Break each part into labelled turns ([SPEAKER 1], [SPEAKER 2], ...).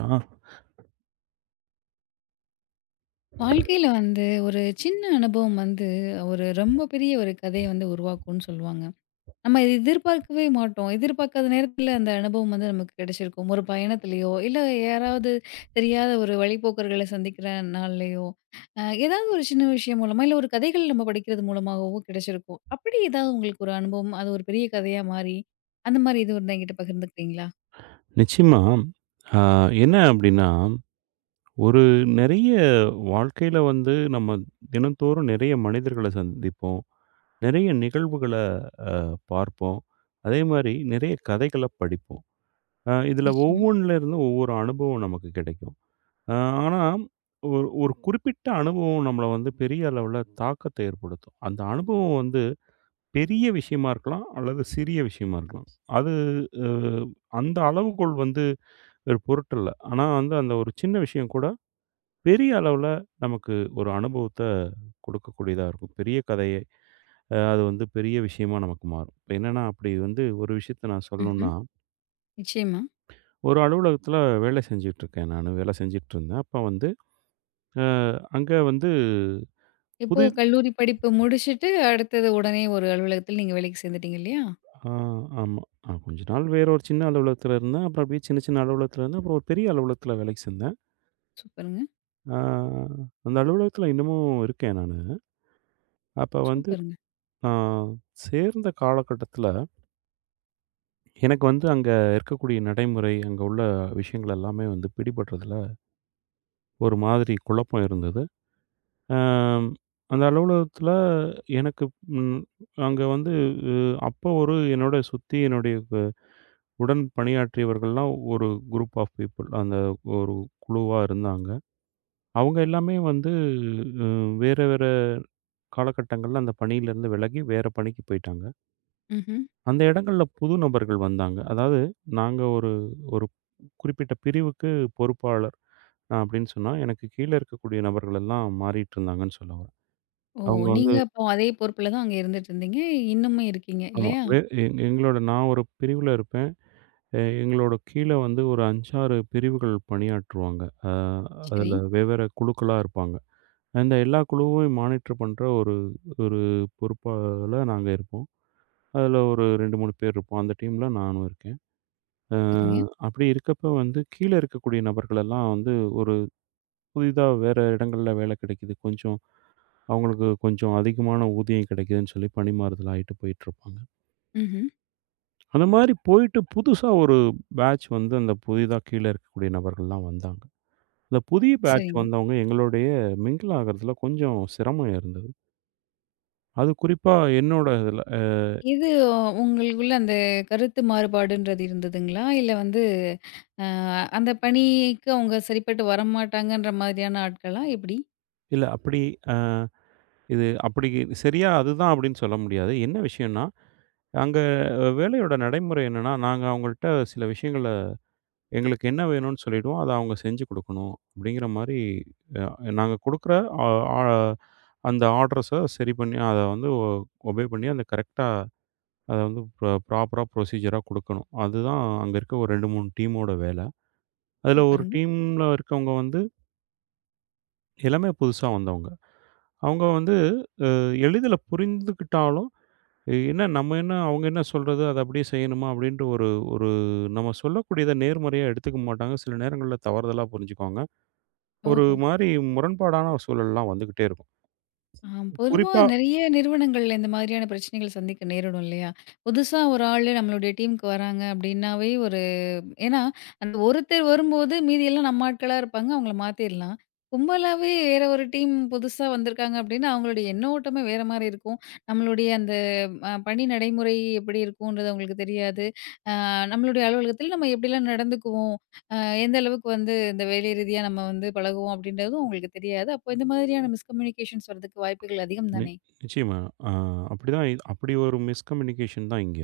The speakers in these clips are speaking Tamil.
[SPEAKER 1] Ah.
[SPEAKER 2] வாழ்க்கையில வந்து ஒரு சின்ன அனுபவம் வந்து ஒரு ரொம்ப பெரிய ஒரு கதைய வந்து உருவாக்கும்ன்னு சொல்லுவாங்க. நம்ம இத எதிர்பார்க்கவே மாட்டோம். எதிர்பார்க்காத நேரத்துல அந்த அனுபவம் வந்து நமக்கு கிடைச்சிருக்கும். ஒரு பயணத்திலயோ, இல்ல யாராவது தெரியாத ஒரு வழிப்போக்கர்கள சந்திக்கிற நாள்லயோ, அ ஏதாவது ஒரு சின்ன விஷயம் மூலமா, இல்ல ஒரு கதைகள் நம்ம படிக்கிறது மூலமாகவோ கிடைச்சிருக்கும். அப்படி ஏதாவது உங்களுக்கு ஒரு அனுபவம், அது ஒரு பெரிய கதையா மாறி, அந்த மாரி எதுவும் இருந்தா என்கிட்ட பகிர்ந்துக்கிறீங்களா?
[SPEAKER 1] நிச்சயமா. ஆ என்ன அப்டின்னா, ஒரு நெறைய வாழ்க்கையில வந்து நம்ம தினந்தோறும் நெறைய மனிதர்கள சந்திப்போம். நெறைய நிகழ்வுகள பார்ப்போம். அதேமாரி நெறைய கதைகள படிப்போம். இதில
[SPEAKER 2] நிச்சயமா.
[SPEAKER 1] ஒவ்வொன்ல இருந்தும் ஒவ்வொரு அனுபவம் நமக்கு கிடைக்கும். அ ஆனா, ஒரு ஒரு குறிப்பிட்ட அனுபவம் நம்மள வந்து பெரிய அளவுல தாக்கத்த ஏற்படுத்தும். அந்த அனுபவம் வந்து பெரிய விஷயமா இருக்கலாம், அல்லது சிறிய விஷயமா இருக்கலாம். அது அ அந்த அளவுகோல் வந்து ஒரு பொருட்டல்ல. ஆனா வந்து அந்த ஒரு சின்ன விஷயம் கூட பெரிய அளவுல நமக்கு ஒரு அனுபவத்த கொடுக்கக்கூடியதா இருக்கும். பெரிய கதையை அ அது வந்து பெரிய விஷயமா நமக்கு மாறும். இப்ப என்னன்னா, அப்படி வந்து ஒரு விஷயத்த நான் சொல்லணும்னா
[SPEAKER 2] ம்ஹ்ம். நிச்சயமா.
[SPEAKER 1] ஒரு அலுவலகத்தில வேலை செஞ்சுட்ருக்கேன் நானு. வேலை செஞ்சுட்ருந்தேன். அப்ப வந்து அ அங்க வந்து
[SPEAKER 2] இப்போ
[SPEAKER 1] புதி
[SPEAKER 2] கல்லூரி படிப்பு முடிச்சுட்டு, அடுத்தது உடனே ஒரு அலுவலகத்துல நீங்க வேலைக்கு சேர்ந்துட்டீங்க இல்லையா?
[SPEAKER 1] ஆ ஆமா. கொஞ்ச நாள் வேற ஒரு சின்ன அலுவலகத்தில இருந்தேன். அப்புறம் அப்படியே சின்ன, சின்ன அலுவலகத்தில இருந்தேன். அப்புறம் ஒரு பெரிய அலுவலகத்தில வேலைக்கு சேர்ந்தேன்.
[SPEAKER 2] சூப்பருங்க,
[SPEAKER 1] ஆ அந்த அலுவலகத்தில இன்னமும் இருக்கேன் நானு. அப்ப வந்து
[SPEAKER 2] சூப்பருங்க.
[SPEAKER 1] நான் சேர்ந்த காலகட்டத்தில, எனக்கு வந்து அங்க இருக்கக்கூடிய நடைமுறை, அங்க உள்ள விஷயங்கள் எல்லாமே வந்து பிடிபடுறதுல ஒரு மாதிரி குழப்பம் இருந்தது. அம் அந்த அலுவலகத்தில எனக்கு ம் அங்க வந்து அ அப்போ ஒரு என்னோட சுத்தி என்னுடைய கு உடன் பணியாற்றியவர்கள்லாம் ஒரு குரூப் ஆஃப் பீப்பிள். அந்த ஒரு குழுவா இருந்தாங்க. அவங்க எல்லாமே வந்து அ வேற வேற காலகட்டங்கள்ல அந்த பணியிலேருந்து விலகி வேற பணிக்கு போயிட்டாங்க.
[SPEAKER 2] ம்ஹ்ம்.
[SPEAKER 1] அந்த இடங்கள்ல புது நபர்கள் வந்தாங்க. அதாவது நாங்க ஒரு ஒரு குறிப்பிட்ட பிரிவுக்கு பொறுப்பாளர் அப்படின்னு சொன்னா, எனக்கு கீழ இருக்கக்கூடிய நபர்கள் எல்லாம் மாறிட்டு இருந்தாங்கன்னு சொல்ல வரேன்.
[SPEAKER 2] ஓ!
[SPEAKER 1] அவங்க வந்து
[SPEAKER 2] நீங்க அப்போ அதே பொறுப்புல தான் அங்க இருந்துட்டு இருந்தீங்க. இன்னமும் இருக்கீங்க
[SPEAKER 1] ஆமா.
[SPEAKER 2] இல்லையா?
[SPEAKER 1] வே எங் எங்களோட நான் ஒரு பிரிவுல இருப்பேன். எங்களோட கீழ வந்து ஒரு 5, 6 பிரிவுகள் பணியாற்றுவாங்க. அ
[SPEAKER 2] சரி,
[SPEAKER 1] அதுல வெவ்வேறு குழுக்களா இருப்பாங்க. அந்த எல்லா குழுவையும் மானிட்டர் பண்ற ஒரு ஒரு பொறுப்பால நாங்க இருப்போம். அதுல ஒரு 2, 3 பேர் இருப்போம். அந்த டீம்ல நானும் இருக்கேன். அ
[SPEAKER 2] சரிங்க.
[SPEAKER 1] ம். அப்படி இருக்கப்ப வந்து கீழ இருக்கக்கூடிய நபர்கள் எல்லாம் வந்து ஒரு புதிதா வேற இடங்கள்ல வேலை கிடைக்குது. கொஞ்சம் அவங்களுக்கு கொஞ்சம் அதிகமான ஊதியம் கிடைக்குதுன்னு சொல்லி பணிமாறுதல் ஆயிட்டு போயிட்டுருப்பாங்க.
[SPEAKER 2] ம்ஹ்ம்.
[SPEAKER 1] அந்த மாரி போயிட்டு புதுசா ஒரு பேட்ச் வந்து அந்த புதிதா கீழ இருக்கக்கூடிய நபர்கள்லாம் வந்தாங்க. இந்த புதிய பேட்ச்
[SPEAKER 2] சரிங்க.
[SPEAKER 1] வந்தவங்க எங்களுடைய மிங்கில் ஆகுறதுல கொஞ்சம் சிரமம் இருந்தது. அது குறிப்பா என்னோட இதுல
[SPEAKER 2] இது உங்களுக்குள்ள அந்த கருத்து மாறுபாடுன்றது இருந்ததுங்களா? இல்ல வந்து அ அந்த பணிக்கு அவங்க சரிப்பட்டு வரமாட்டாங்கன்ற மாதிரியான ஆட்களா? எப்படி?
[SPEAKER 1] இல்ல அப்படி அ இது அப்படி சரியா அதுதான் அப்படின்னு சொல்ல முடியாது. என்ன விஷயம்ன்னா, அங்க வேலையோட நடைமுறை என்னன்னா, நாங்க அவங்கள்ட்ட சில விஷயங்கள எங்களுக்கு என்ன வேணும்னு சொல்லிடுவோம். அத அவங்க செஞ்சு குடுக்கணும் அப்படிங்கிற மாரி நாங்க குடுக்குற ஆ ஆ அந்த ஆர்டர்ஸ சரி பண்ணி, அத வந்து ஒபே பண்ணி, அந்த கரெக்ட்டா அத வந்து ப்ராப்பரா ப்ரொசீஜரா குடுக்கணும். அதுதான் அங்க இருக்க ஒரு 2, 3 டீமோட வேல. அதுல ஒரு
[SPEAKER 2] சூப்பருங்க.
[SPEAKER 1] டீம்ல இருக்கவங்க வந்து எல்லாமே புதுசா வந்தவங்க. அவங்க வந்து அ எளிதில புரிந்துக்கிட்டாலும், என்ன நம்ம என்ன அவங்க என்ன சொல்றது? அத அப்படியே செய்யணுமா? அப்படின்ட்டு ஒரு ஒரு நம்ம சொல்லக்கூடியத நேர்மறையா எடுத்துக்க மாட்டாங்க. சில நேரங்கள்ல தவறுதலா புரிஞ்சுக்குவாங்க. ஒரு
[SPEAKER 2] ஓஹோ!
[SPEAKER 1] மாரி முரண்பாடான ஒரு சூழல்லாம் வந்துகிட்டே இருக்கும்.
[SPEAKER 2] ஆ, பொதுவா
[SPEAKER 1] குறிப்பா
[SPEAKER 2] நிறைய நிறுவனங்கள்ல இந்த மாதிரியான பிரச்சனைகள் சந்திக்க நேரிடும் இல்லையா? புதுசா ஒரு ஆளு நம்மளுடைய டீமுக்கு வராங்க அப்படின்னாவே, ஏன்னா, அந்த ஒருத்தர் வரும்போது மீதி எல்லாம் நம்ம ஆட்களா இருப்பாங்க. அவங்கள மாத்திர்லாம். கும்பலாவே வேற ஒரு டீம் புதுசா வந்திருக்காங்க அப்டின்னா, அவங்களுடைய எண்ண ஓட்டமே வேற மாரி இருக்கும். நம்மளுடைய அந்த பணி நடைமுறை எப்படி இருக்கும்ன்றது அவங்களுக்கு தெரியாது. அ நம்மளுடைய அலுவலகத்தில நம்ம எப்படிலாம் நடந்துக்குவோம், அ எந்த அளவுக்கு வந்து இந்த வேலை ரீதியா நம்ம வந்து பழகுவோம் அப்படின்றதும் அவங்களுக்கு தெரியாது. அப்போ இந்த மாதிரியான மிஸ்கம்யூனிகேஷன்ஸ் வரதுக்கு வாய்ப்புகள் அதிகம்
[SPEAKER 1] நி
[SPEAKER 2] தானே?
[SPEAKER 1] நிச்சயமா. அ அப்படிதான் அப்படி ஒரு மிஸ்கம்யூனிகேஷன் தான் இங்க.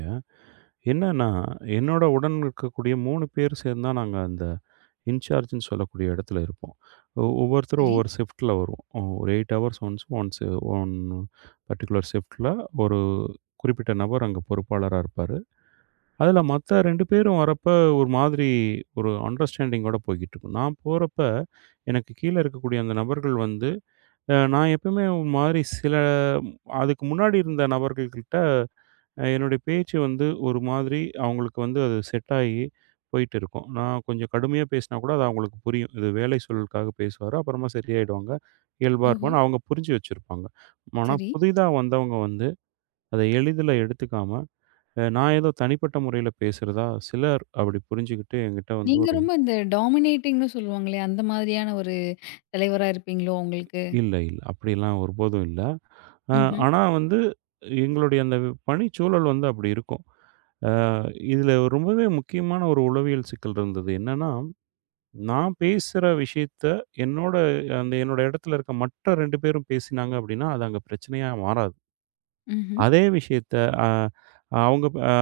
[SPEAKER 1] என்னன்னா, என்னோட உடன் இருக்கக்கூடிய 3 பேர் சேர்ந்து தான் நாங்க அந்த இன்சார்ஜ்ன்னு சொல்லக்கூடிய இடத்துல இருப்போம். ஒவ்வொருத்தரும்
[SPEAKER 2] சரி.
[SPEAKER 1] ஒவ்வொரு ஷிஃப்ட்ல வருவோம். ஒரு 8 hours once once one particular ஷிஃப்ட்ல ஒரு குறிப்பிட்ட நபர் அங்க பொறுப்பாளரா இருப்பாரு. அதுல மத்த 2 பேரும் வரப்ப ஒரு மாதிரி ஒரு அண்டர்ஸ்டாண்டிங்கோட போய்க்கிட்டுருக்கும். நான் போறப்ப எனக்கு கீழ இருக்கக்கூடிய அந்த நபர்கள் வந்து நான் எப்பயுமே ஒரு மாரி சில அதுக்கு முன்னாடி இருந்த நபர்கள்கிட்ட என்னுடைய பேச்சு வந்து ஒரு மாதிரி அவங்களுக்கு வந்து அது செட் ஆகி போயிட்டு இருக்கும். நான் கொஞ்சம் கடுமையா பேசினா கூட அது அவங்களுக்கு புரியும். இது வேலை சூழலுக்காக பேசுவாரு. அப்புறமா சரியாயிடுவாங்க. இயல்பா
[SPEAKER 2] ஓஹோ!
[SPEAKER 1] இருப்பான்னு அவங்க புரிஞ்சு வச்சிருப்பாங்க. ஆனா
[SPEAKER 2] சரி.
[SPEAKER 1] புதிதா வந்தவங்க வந்து அத எளிதில எடுத்துக்காம, நான் ஏதோ தனிப்பட்ட முறையில பேசுறதா சிலர் அப்படி புரிஞ்சுகிட்டு என்கிட்ட வந்து
[SPEAKER 2] நீங்க
[SPEAKER 1] ஒரு
[SPEAKER 2] ரொம்ப இந்த டாமினேட்டிங்ன்னு சொல்லுவாங்களே, அந்த மாதிரியான ஒரு தலைவரா இருப்பீங்களோ உங்களுக்கு?
[SPEAKER 1] இல்ல, இல்ல. அப்படிலாம் ஒருபோதும் இல்ல. அ
[SPEAKER 2] ம்ஹ்ம்.
[SPEAKER 1] ஆனா வந்து, எங்களுடைய அந்த பணிச்சூழல் வந்து அப்படி இருக்கும். அ இதில ரொம்பவே முக்கியமான ஒரு உளவியல் சிக்கல் இருந்தது. என்னன்னா, நான் பேசுற விஷயத்த என்னோட அந்த என்னோட இடத்துல இருக்க மற்ற 2 பேரும் பேசினாங்க அப்படின்னா, அது அங்க பிரச்சனையா மாறாது.
[SPEAKER 2] ம்ஹ்ம்.
[SPEAKER 1] அதே விஷயத்த அ அவங்க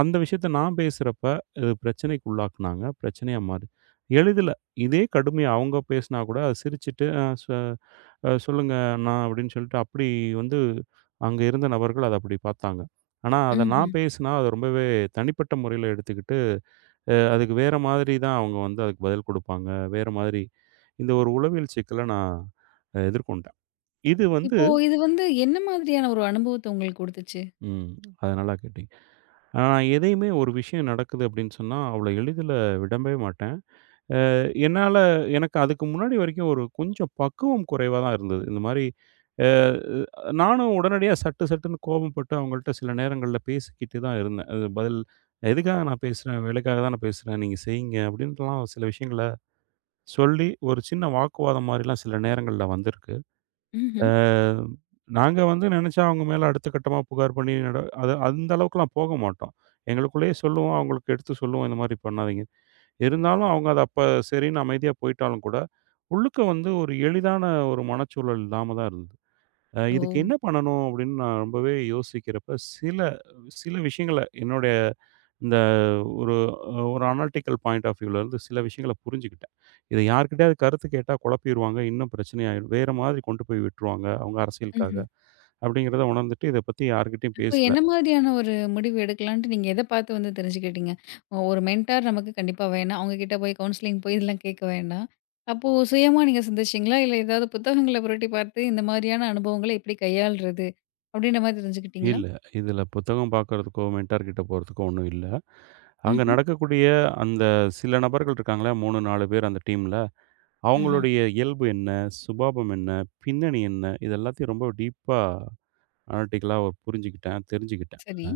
[SPEAKER 1] அந்த விஷயத்த நான் பேசுறப்ப அது பிரச்சனைக்கு உள்ளாக்குனாங்க. பிரச்சனையா மாறு எளிதில இதே கடுமையா அவங்க பேசினா கூட அத சிரிச்சுட்டு, "அ சொ அ சொல்லுங்க அண்ணா" அப்படின்னு சொல்லிட்டு அப்படி வந்து அங்க இருந்த நபர்கள் அத அப்படி பார்த்தாங்க. ஆனா அத
[SPEAKER 2] ம்ஹ்ம்.
[SPEAKER 1] நான் பேசினா அத ரொம்பவே தனிப்பட்ட முறையில எடுத்துக்கிட்டு, அதுக்கு வேற மாதிரி தான் அவங்க வந்து அதுக்கு பதில் குடுப்பாங்க. வேற மாதிரி இந்த ஒரு உளவியல் சிக்கல நான் எதிர்கொண்டேன். இது வந்து
[SPEAKER 2] இப்போ இது வந்து என்ன மாதிரியான ஒரு அனுபவத்த உங்களுக்கு குடுத்துச்சு?
[SPEAKER 1] ம். அது நல்லா கேட்டீங்க. ஆனா, நான் எதையுமே ஒரு விஷயம் நடக்குது அப்படின்னு சொன்னா, அவ்வளோ எளிதில விடவே மாட்டேன். என்னால எனக்கு அதுக்கு முன்னாடி வரைக்கும் ஒரு கொஞ்சம் பக்குவம் குறைவா தான் இருந்தது. இந்த மாரி அ நானும் உடனடியா சட்டு சட்டுன்னு கோபப்பட்டு அவங்கள்ட்ட சில நேரங்கள்ல பேசிக்கிட்டு தான் இருந்தேன். அது பதில் "எதுக்காக நான் பேசுறேன்? வேலைக்காக தான் நான் பேசுறேன். நீங்க செய்யுங்க." அப்படின்ட்டுலாம் சில விஷயங்கள சொல்லி, ஒரு சின்ன வாக்குவாதம் மாரிலாம் சில நேரங்கள்ல வந்திருக்கு.
[SPEAKER 2] ம்ஹ்ம்.
[SPEAKER 1] அ நாங்க வந்து நெனச்சா அவங்க மேல அடுத்த கட்டமா புகார் பண்ணி அது அந்த அளவுக்குலாம் போக மாட்டோம். எங்களுக்குள்ளேயே சொல்லுவோம், அவங்களுக்கு எடுத்து சொல்லுவோம், இந்த மாரி பண்ணாதீங்க. இருந்தாலும் அவங்க அது அப்ப சரின்னு அமைதியா போயிட்டாலும் கூட, உள்ளுக்க வந்து ஒரு எளிதான ஒரு மனச்சூழல் இல்லாம தான் இருந்தது.
[SPEAKER 2] ஓ!
[SPEAKER 1] இதுக்கு என்ன பண்ணணும் அப்படின்னு நான் ரொம்பவே யோசிக்கிறப்ப, சில சில விஷயங்கள என்னுடைய இந்த ஒரு ஒரு அனாலிட்டிக்கல் பாயிண்ட் ஆஃப் வியூல இருந்து சில விஷயங்கள புரிஞ்சுக்கிட்டேன். இத யார்கிட்டயாவது கருத்து கேட்டா குழப்பிருவாங்க. இன்னும் பிரச்சனையாயிடும். வேற மாதிரி கொண்டு போய் விட்டுருவாங்க. அவங்க அரசியலுக்காக.
[SPEAKER 2] ம்ஹ்ம்.
[SPEAKER 1] அப்படிங்கிறத உணர்ந்துட்டு இத பத்தி யார்கிட்டயும்
[SPEAKER 2] அப்போ
[SPEAKER 1] பேசல.
[SPEAKER 2] என்ன மாதிரியான ஒரு முடிவு எடுக்கலான்ட்டு நீங்க எத பார்த்து வந்து தெரிஞ்சுக்கிட்டீங்க? ஒ ஒரு மென்டார் நமக்கு கண்டிப்பா வேணாம். அவங்க கிட்ட போய் கவுன்சிலிங் போய் இதெல்லாம் கேட்க வேண்டாம். அப்போ சுயமா நீங்க சிந்திச்சீங்களா? இல்ல ஏதாவது புத்தகங்கள புரட்டி பார்த்து இந்த மாதிரியான அனுபவங்கள எப்படி கையாள்றது? அப்படின்ற மாரி தெரிஞ்சுக்கிட்டீங்களா?
[SPEAKER 1] இல்ல. இதுல புத்தகம் பார்க்கறதுக்கோ, மென்டார் கிட்ட போறதுக்கோ ஒண்ணும் இல்ல. அங்க
[SPEAKER 2] ம்ஹ்ம்.
[SPEAKER 1] நடக்கக்கூடிய அந்த சில நபர்கள் இருக்காங்களா, 3, 4 பேர் அந்த டீம்ல.
[SPEAKER 2] ஆஹா.
[SPEAKER 1] அவங்களுடைய இயல்பு என்ன? சுபாவம் என்ன? பின்னணி என்ன? இது எல்லாத்தையும் ரொம்ப டீப்பா அனாலிட்டிக்கலா புரிஞ்சுக்கிட்டேன், தெரிஞ்சுக்கிட்டேன்.
[SPEAKER 2] சரி.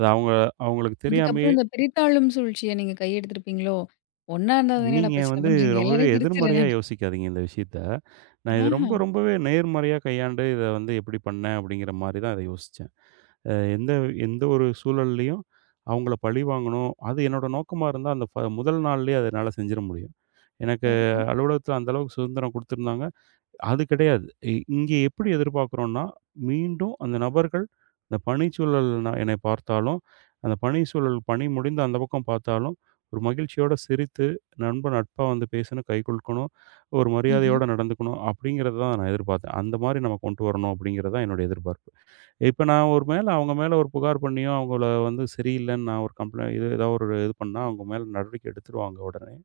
[SPEAKER 1] அது அவங்க அவங்களுக்கு தெரியாமயே
[SPEAKER 2] அதுக்கப்புறம் இந்த பிரித்தாளும் சூழ்ச்சிய நீங்க கையெடுத்திருப்பீங்களோ? ஒண்ணா இருந்தா அது என்னடா
[SPEAKER 1] நீங்க
[SPEAKER 2] பிரச்சனை
[SPEAKER 1] வந்து
[SPEAKER 2] பண்றீங்க?
[SPEAKER 1] ரொம்பவே
[SPEAKER 2] எல்லாரையும் பிரிச்சுறேன்
[SPEAKER 1] எதிர்மறையா
[SPEAKER 2] நான்.
[SPEAKER 1] யோசிக்காதீங்க இந்த விஷயத்த. நான் இது
[SPEAKER 2] ஆஹா.
[SPEAKER 1] ரொம்ப ரொம்பவே நேர்மறையா கையாண்டு இத வந்து எப்படி பண்ணேன் அப்படிங்கிற மாரி தான் இத யோசிச்சேன். அ எந்த எந்த ஒரு சூழல்லயும் அவங்கள பழி வாங்கணும். அது என்னோட நோக்கமா இருந்தா அந்த முதல் நாள்லயே அத என்னால செஞ்சிட முடியும். எனக்கு
[SPEAKER 2] ஓஹோ!
[SPEAKER 1] அலுவலகத்துல அந்த அளவுக்கு சுதந்திரம் குடுத்திருந்தாங்க. அது கிடையாது. இங்கே எப்படி எதிர்பார்க்கிறோம்னா, மீண்டும் அந்த நபர்கள் அந்த பணிச்சூழல் நான் என்னை பார்த்தாலும், அந்த பணி சூழல் பணி முடிந்து அந்த பக்கம் பார்த்தாலும், ஒரு மகிழ்ச்சியோட சிரித்து, நண்பன் நட்பா வந்து பேசணும், கை குலுக்கணும், ஒரு
[SPEAKER 2] ம்ஹ்ம்.
[SPEAKER 1] மரியாதையோட நடந்துக்கணும் அப்படிங்கிறத தான் நான் எதிர்பார்த்தேன். அந்த மாரி நம்ம கொண்டு வரணும் அப்படிங்கிறது தான் என்னுடைய எதிர்பார்ப்பு. இப்ப நான் ஒரு மேல அவங்க மேல ஒரு புகார் பண்ணியோ, அவங்கள வந்து சரியில்லன்னு நான் ஒரு கம்ப்ளெயின் இது ஏதாவது ஒரு இது பண்ணா, அவங்க மேல நடவடிக்கை எடுத்துருவாங்க உடனே.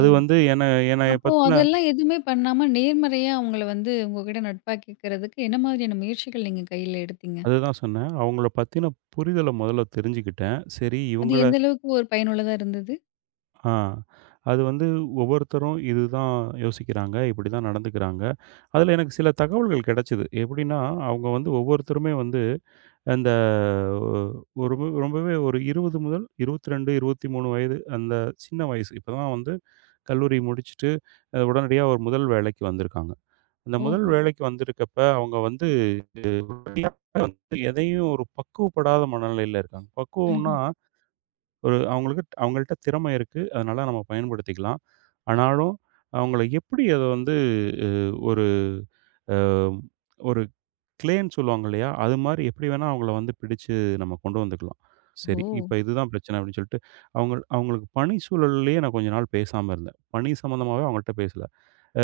[SPEAKER 2] ஓ!
[SPEAKER 1] வந்து என்ன என்னைய
[SPEAKER 2] அப்போ
[SPEAKER 1] பத்தின
[SPEAKER 2] அதெல்லாம் எதுவுமே பண்ணாம நேர்மறையா அவங்கள வந்து உங்ககிட்ட நட்பாக்கிக்கிறதுக்கு என்ன மாதிரியான முயற்சிகள் நீங்க கையில எடுத்தீங்க?
[SPEAKER 1] அதுதான் சொன்னேன். அவங்கள பத்தின புரிதல முதல்ல தெரிஞ்சுக்கிட்டேன். சரி
[SPEAKER 2] அது
[SPEAKER 1] இவங்கள
[SPEAKER 2] எந்த அளவுக்கு ஒரு பயனுள்ளதா இருந்தது?
[SPEAKER 1] ஆ அது வந்து ஒவ்வொருத்தரும் இதுதான் யோசிக்கிறாங்க, இப்படிதான் நடந்துக்கிறாங்க. அதில எனக்கு சில தகவல்கள் கிடைச்சது. எப்படின்னா, அவங்க வந்து ஒவ்வொருத்தருமே வந்து அந்த ஒரு ரொம்பவே ஒரு 20 முதல் 22, 23 வயது அந்த சின்ன வயசு. இப்பதான் வந்து கல்லூரி முடிச்சுட்டு உடனடியா ஒரு முதல் வேலைக்கு வந்திருக்காங்க. அந்த முதல்
[SPEAKER 2] ஓஹோ!
[SPEAKER 1] வேலைக்கு வந்திருக்கப்ப அவங்க வந்து எதையும் ஒரு பக்குவப்படாத மனநிலையில இருக்காங்க. பக்குவம்னா
[SPEAKER 2] ம்ஹ்ம்.
[SPEAKER 1] ஒரு அவங்களுக்கு அவங்கள்ட்ட திறமை இருக்கு. அதனால நம்ம பயன்படுத்திக்கலாம். ஆனாலும் அவங்கள எப்படி அத வந்து அ ஒரு அ ஒரு கிளேன்னு சொல்லுவாங்க இல்லையா? அது மாரி எப்படி வேணா அவங்கள வந்து பிடிச்சு நம்ம கொண்டு வந்துக்கலாம்.
[SPEAKER 2] ஓ!
[SPEAKER 1] சரி, இப்ப இதுதான் பிரச்சனை அப்படின்னு சொல்லிட்டு, அவங்க அவங்களுக்கு பணி சூழல்லயே நான் கொஞ்ச நாள் பேசாம இருந்தேன். பணி சம்மந்தமாவே அவங்கள்ட்ட பேசல. அ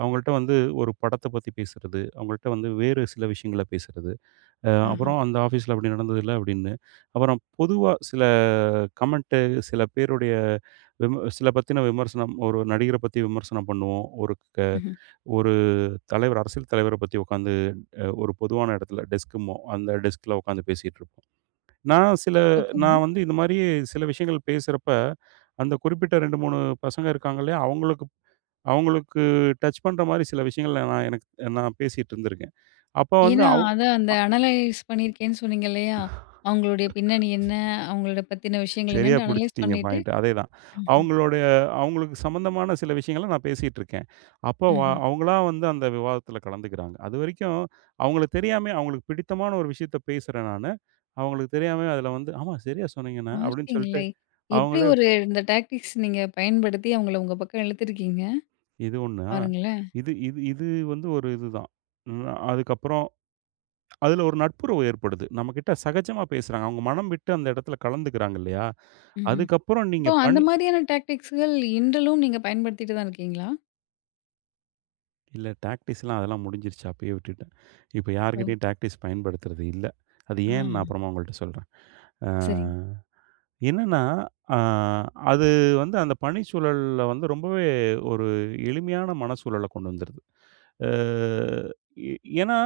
[SPEAKER 1] அவங்கள்ட்ட வந்து ஒரு படத்த பத்தி பேசுறது, அவங்கள்ட்ட வந்து வேறு சில விஷயங்கள பேசுறது.
[SPEAKER 2] ஆஹா.
[SPEAKER 1] அப்புறம் அந்த ஆஃபீஸில அப்படி நடந்ததில்ல அப்படின்னு. அப்புறம் பொதுவா சில கமெண்ட்டு, சில பேருடைய சில பத்தின விமர்சனம், ஒரு நடிகர பத்தி விமர்சனம் பண்ணுவோம்.
[SPEAKER 2] ம்ஹ்ம்.
[SPEAKER 1] ஒரு தலைவர், அரசியல் தலைவர பத்தி உட்காந்து ஒரு பொதுவான இடத்துல டெஸ்க்கும்போம். அந்த டெஸ்க்ல உட்காந்து பேசிட்டுருப்போம். நான் சில
[SPEAKER 2] சூப்பருங்க.
[SPEAKER 1] நான் வந்து இந்த மாரி சில விஷயங்கள் பேசுறப்ப, அந்த குறிப்பிட்ட 2, 3 பசங்க இருக்காங்க இல்லையா? அவங்களுக்கு அவங்களுக்கு டச் பண்ற மாரி சில விஷயங்கள நான் பேசிட்டு இருந்திருக்கேன். அப்ப வந்து
[SPEAKER 2] ஏன்னா, அதான் அந்த அனலைஸ் பண்ணியிருக்கேன்னு சொன்னீங்க இல்லையா? அவங்களுடைய பின்னணி என்ன? அவங்கள பத்தின விஷயங்கள்
[SPEAKER 1] சரியா
[SPEAKER 2] என்னன்ட்டு அனலைஸ்
[SPEAKER 1] பிடிச்சிட்டீங்க
[SPEAKER 2] பண்ணிட்டு
[SPEAKER 1] பாயிண்ட். அதேதான்.
[SPEAKER 2] ம்ஹ்ம்.
[SPEAKER 1] அவங்களுடைய அவங்களுக்கு சம்மந்தமான சில விஷயங்கள நான் பேசிட்டு இருக்கேன். அப்போ
[SPEAKER 2] ம்ஹ்ம்.
[SPEAKER 1] அவங்களா வந்து அந்த விவாதத்தில கலந்துக்கிறாங்க. அதுவரைக்கும் அவங்களுக்கு தெரியாமயே அவங்களுக்கு பிடித்தமான ஒரு விஷயத்த பேசுறேன் நானு. அவங்களுக்கு தெரியாமயே அதில வந்து, "ஆமா சரியா சொன்னீங்கண்ணே" அப்படின்னு சொல்லிட்டு
[SPEAKER 2] பார்க்கிங்லை. எப்படி
[SPEAKER 1] அவங்களே
[SPEAKER 2] ஒரு இந்த டாக்டிக்ஸ் நீங்க பயன்படுத்தி அவங்கள உங்க பக்கம் இழுத்துருக்கீங்க
[SPEAKER 1] இது ஒண்ணா,
[SPEAKER 2] பாருங்களேன்.
[SPEAKER 1] இது இது இது வந்து ஒரு இதுதான். ம். அதுக்கப்புறம் அதில ஒரு நட்புறவு ஏற்படுது. நம்மகிட்ட சகஜமா பேசுறாங்க. அவங்க மனம் விட்டு அந்த இடத்துல கலந்துக்கிறாங்க இல்லையா?
[SPEAKER 2] ம்ஹ்ம்.
[SPEAKER 1] அதுக்கப்புறம்
[SPEAKER 2] இப்போ
[SPEAKER 1] நீங்க
[SPEAKER 2] அந்த
[SPEAKER 1] பண்
[SPEAKER 2] மாரியான டாக்டிக்ஸ்கள் இன்றளவும் நீங்க பயன்படுத்திட்டு தான் இருக்கீங்களா?
[SPEAKER 1] இல்ல டாக்டிஸ்லாம் அதெல்லாம் முடிஞ்சிருச்சு. அப்பயே விட்டுட்டேன். இப்ப
[SPEAKER 2] ஓ!
[SPEAKER 1] யார்கிட்டயும் டாக்டிஸ் பயன்படுத்துறது இல்ல. அது
[SPEAKER 2] ஆ
[SPEAKER 1] ஏன்னு நான் அப்புறமா உங்கள்ட்ட சொல்றேன். அ.
[SPEAKER 2] சரிங்க.
[SPEAKER 1] என்னன்னா, அ அது வந்து அந்த பணிச்சூழல்ல வந்து ரொம்பவே ஒரு எளிமையான மனச்சூழல கொண்டு வந்துருது. அ எ ஏன்னா,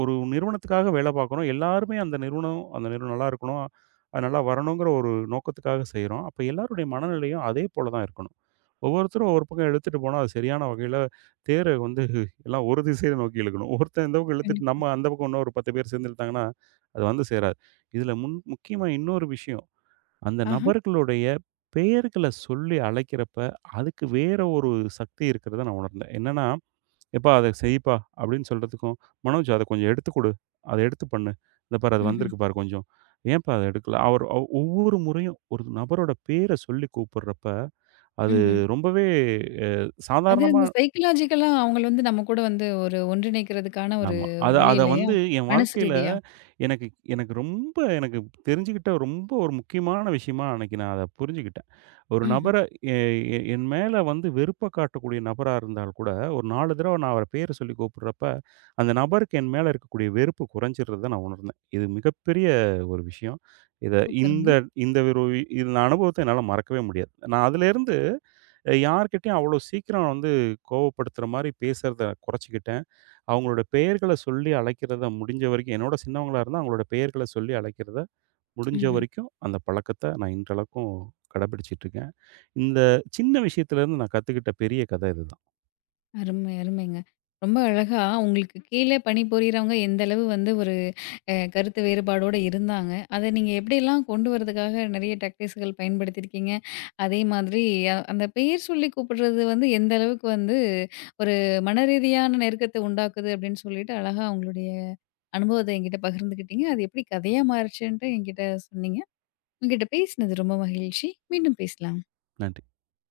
[SPEAKER 1] ஒரு நிறுவனத்துக்காக வேலை பார்க்குறோம். எல்லாருமே அந்த நிறுவனம் நல்லா இருக்கணும், அது நல்லா வரணுங்கிற ஒரு நோக்கத்துக்காக செய்றோம். அப்ப எல்லாருடைய மனநிலையும் அதே போல தான் இருக்கணும். ஒவ்வொருத்தரும் ஒவ்வொரு பக்கம் இழுத்துட்டு போனா, அது சரியான வகையில தேர வந்து எல்லாம் ஒரு திசைய நோக்கி இழுக்கணும். ஒருத்தன் இந்த பக்கம் இழுத்துட்டு
[SPEAKER 2] கண்டிப்பா.
[SPEAKER 1] நம்ம அந்த பக்கம் இன்னும் ஒரு 10 பேர் சேர்ந்துட்டாங்கன்னா, அது வந்து சேராது. இதுல முக்கியமா இன்னொரு விஷயம். அந்த
[SPEAKER 2] ஆஹா.
[SPEAKER 1] நபர்களுடைய பெயர்கள சொல்லி அழைக்கிறப்ப, அதுக்கு வேற ஒரு சக்தி இருக்கிறத நான் உணர்ந்தேன். என்னன்னா, "எப்பா அத செய்ப்பா" அப்படின்னு சொல்றதுக்கும், "மனோஜ் அத கொஞ்சம் எடுத்து குடு. அத எடுத்து பண்ணு. இந்த பாரு அது
[SPEAKER 2] ம்ஹ்ம்.
[SPEAKER 1] வந்திருக்கு பாரு கொஞ்சம். ஏன்ப்பா அத எடுக்கல?" அவர் அவ் ஒவ்வொரு முறையும் ஒரு நபரோட பேர சொல்லி கூப்பிடுறப்ப, அது
[SPEAKER 2] ம்ஹ்ம்.
[SPEAKER 1] ரொம்பவே அ
[SPEAKER 2] அது
[SPEAKER 1] சாதாரணமா
[SPEAKER 2] இந்த சைக்காலஜிக்கலா அவங்கள வந்து நம்ம கூட வந்து ஒரு ஒன்றிணைக்கிறதுக்கான ஒரு
[SPEAKER 1] ஆமா. அத
[SPEAKER 2] வழி
[SPEAKER 1] அத
[SPEAKER 2] இல்லையா?
[SPEAKER 1] வந்து என்
[SPEAKER 2] மனசு
[SPEAKER 1] வாழ்க்கையில
[SPEAKER 2] ரீதியா?
[SPEAKER 1] எனக்கு எனக்கு ரொம்ப எனக்கு தெரிஞ்சுக்கிட்ட ரொம்ப ஒரு முக்கியமான விஷயமா அன்னைக்கு நான் அத புரிஞ்சுகிட்டேன். ஒரு
[SPEAKER 2] ம்ஹ்ம்.
[SPEAKER 1] நபர எ எ என் மேல வந்து வெறுப்ப காட்டக்கூடிய நபரா இருந்தால் கூட, ஒரு 4 தடவ நான் அவர பேர சொல்லி கூப்பிடுறப்ப, அந்த நபருக்கு என் மேல இருக்கக்கூடிய வெறுப்பு குறைஞ்சிடுறத நான் உணர்ந்தேன். இது மிகப்பெரிய ஒரு விஷயம். இத
[SPEAKER 2] சூப்பருங்க.
[SPEAKER 1] இந்த இந்த ஒரு இந்த அனுபவத்த என்னால மறக்கவே முடியாது. நான் அதிலேருந்து யார்கிட்டயும் அவ்வளோ சீக்கிரம் வந்து கோவப்படுத்துற மாரி பேசுறத குறைச்சுக்கிட்டேன். அவங்களோட பெயர்கள சொல்லி அழைக்கிறத முடிஞ்ச வரைக்கும் என்னோட சின்னவங்களா இருந்தா அவங்களோட பெயர்கள சொல்லி அழைக்கிறத முடிஞ்ச
[SPEAKER 2] ம்ஹ்ம்.
[SPEAKER 1] வரைக்கும் அந்த பழக்கத்த நான் இன்றளவுக்கும் கடைபிடிச்சிட்டு இருக்கேன். இந்த சின்ன விஷயத்திலேருந்து நான் கத்துக்கிட்ட பெரிய கதை இதுதான்.
[SPEAKER 2] அருமை, அருமைங்க. ரொம்ப அழகா உங்களுக்கு கீழே பணிபுரியறவங்க எந்த அளவு வந்து ஒரு கருத்து வேறுபாடோட இருந்தாங்க. அத நீங்க எப்படிலாம் கொண்டு வரதுக்காக நெறைய டாக்டிக்ஸ்கள் பயன்படுத்தியிருக்கீங்க? அதே மாதிரி அந்த பெயர் சொல்லி கூப்பிடுறது வந்து எந்த அளவுக்கு வந்து ஒரு மனரீதியான நெருக்கத்த உண்டாக்குது அப்படின்னு சொல்லிட்டு அழகா உங்களுடைய அனுபவத்த என்கிட்ட பகிர்ந்துக்கிட்டீங்க. அது எப்படி கதையா மாறுச்சுன்ட்டு என்கிட்ட சொன்னீங்க. உங்ககிட்ட பேசினது ரொம்ப மகிழ்ச்சி. மீண்டும் பேசலாம்.
[SPEAKER 1] நன்றி.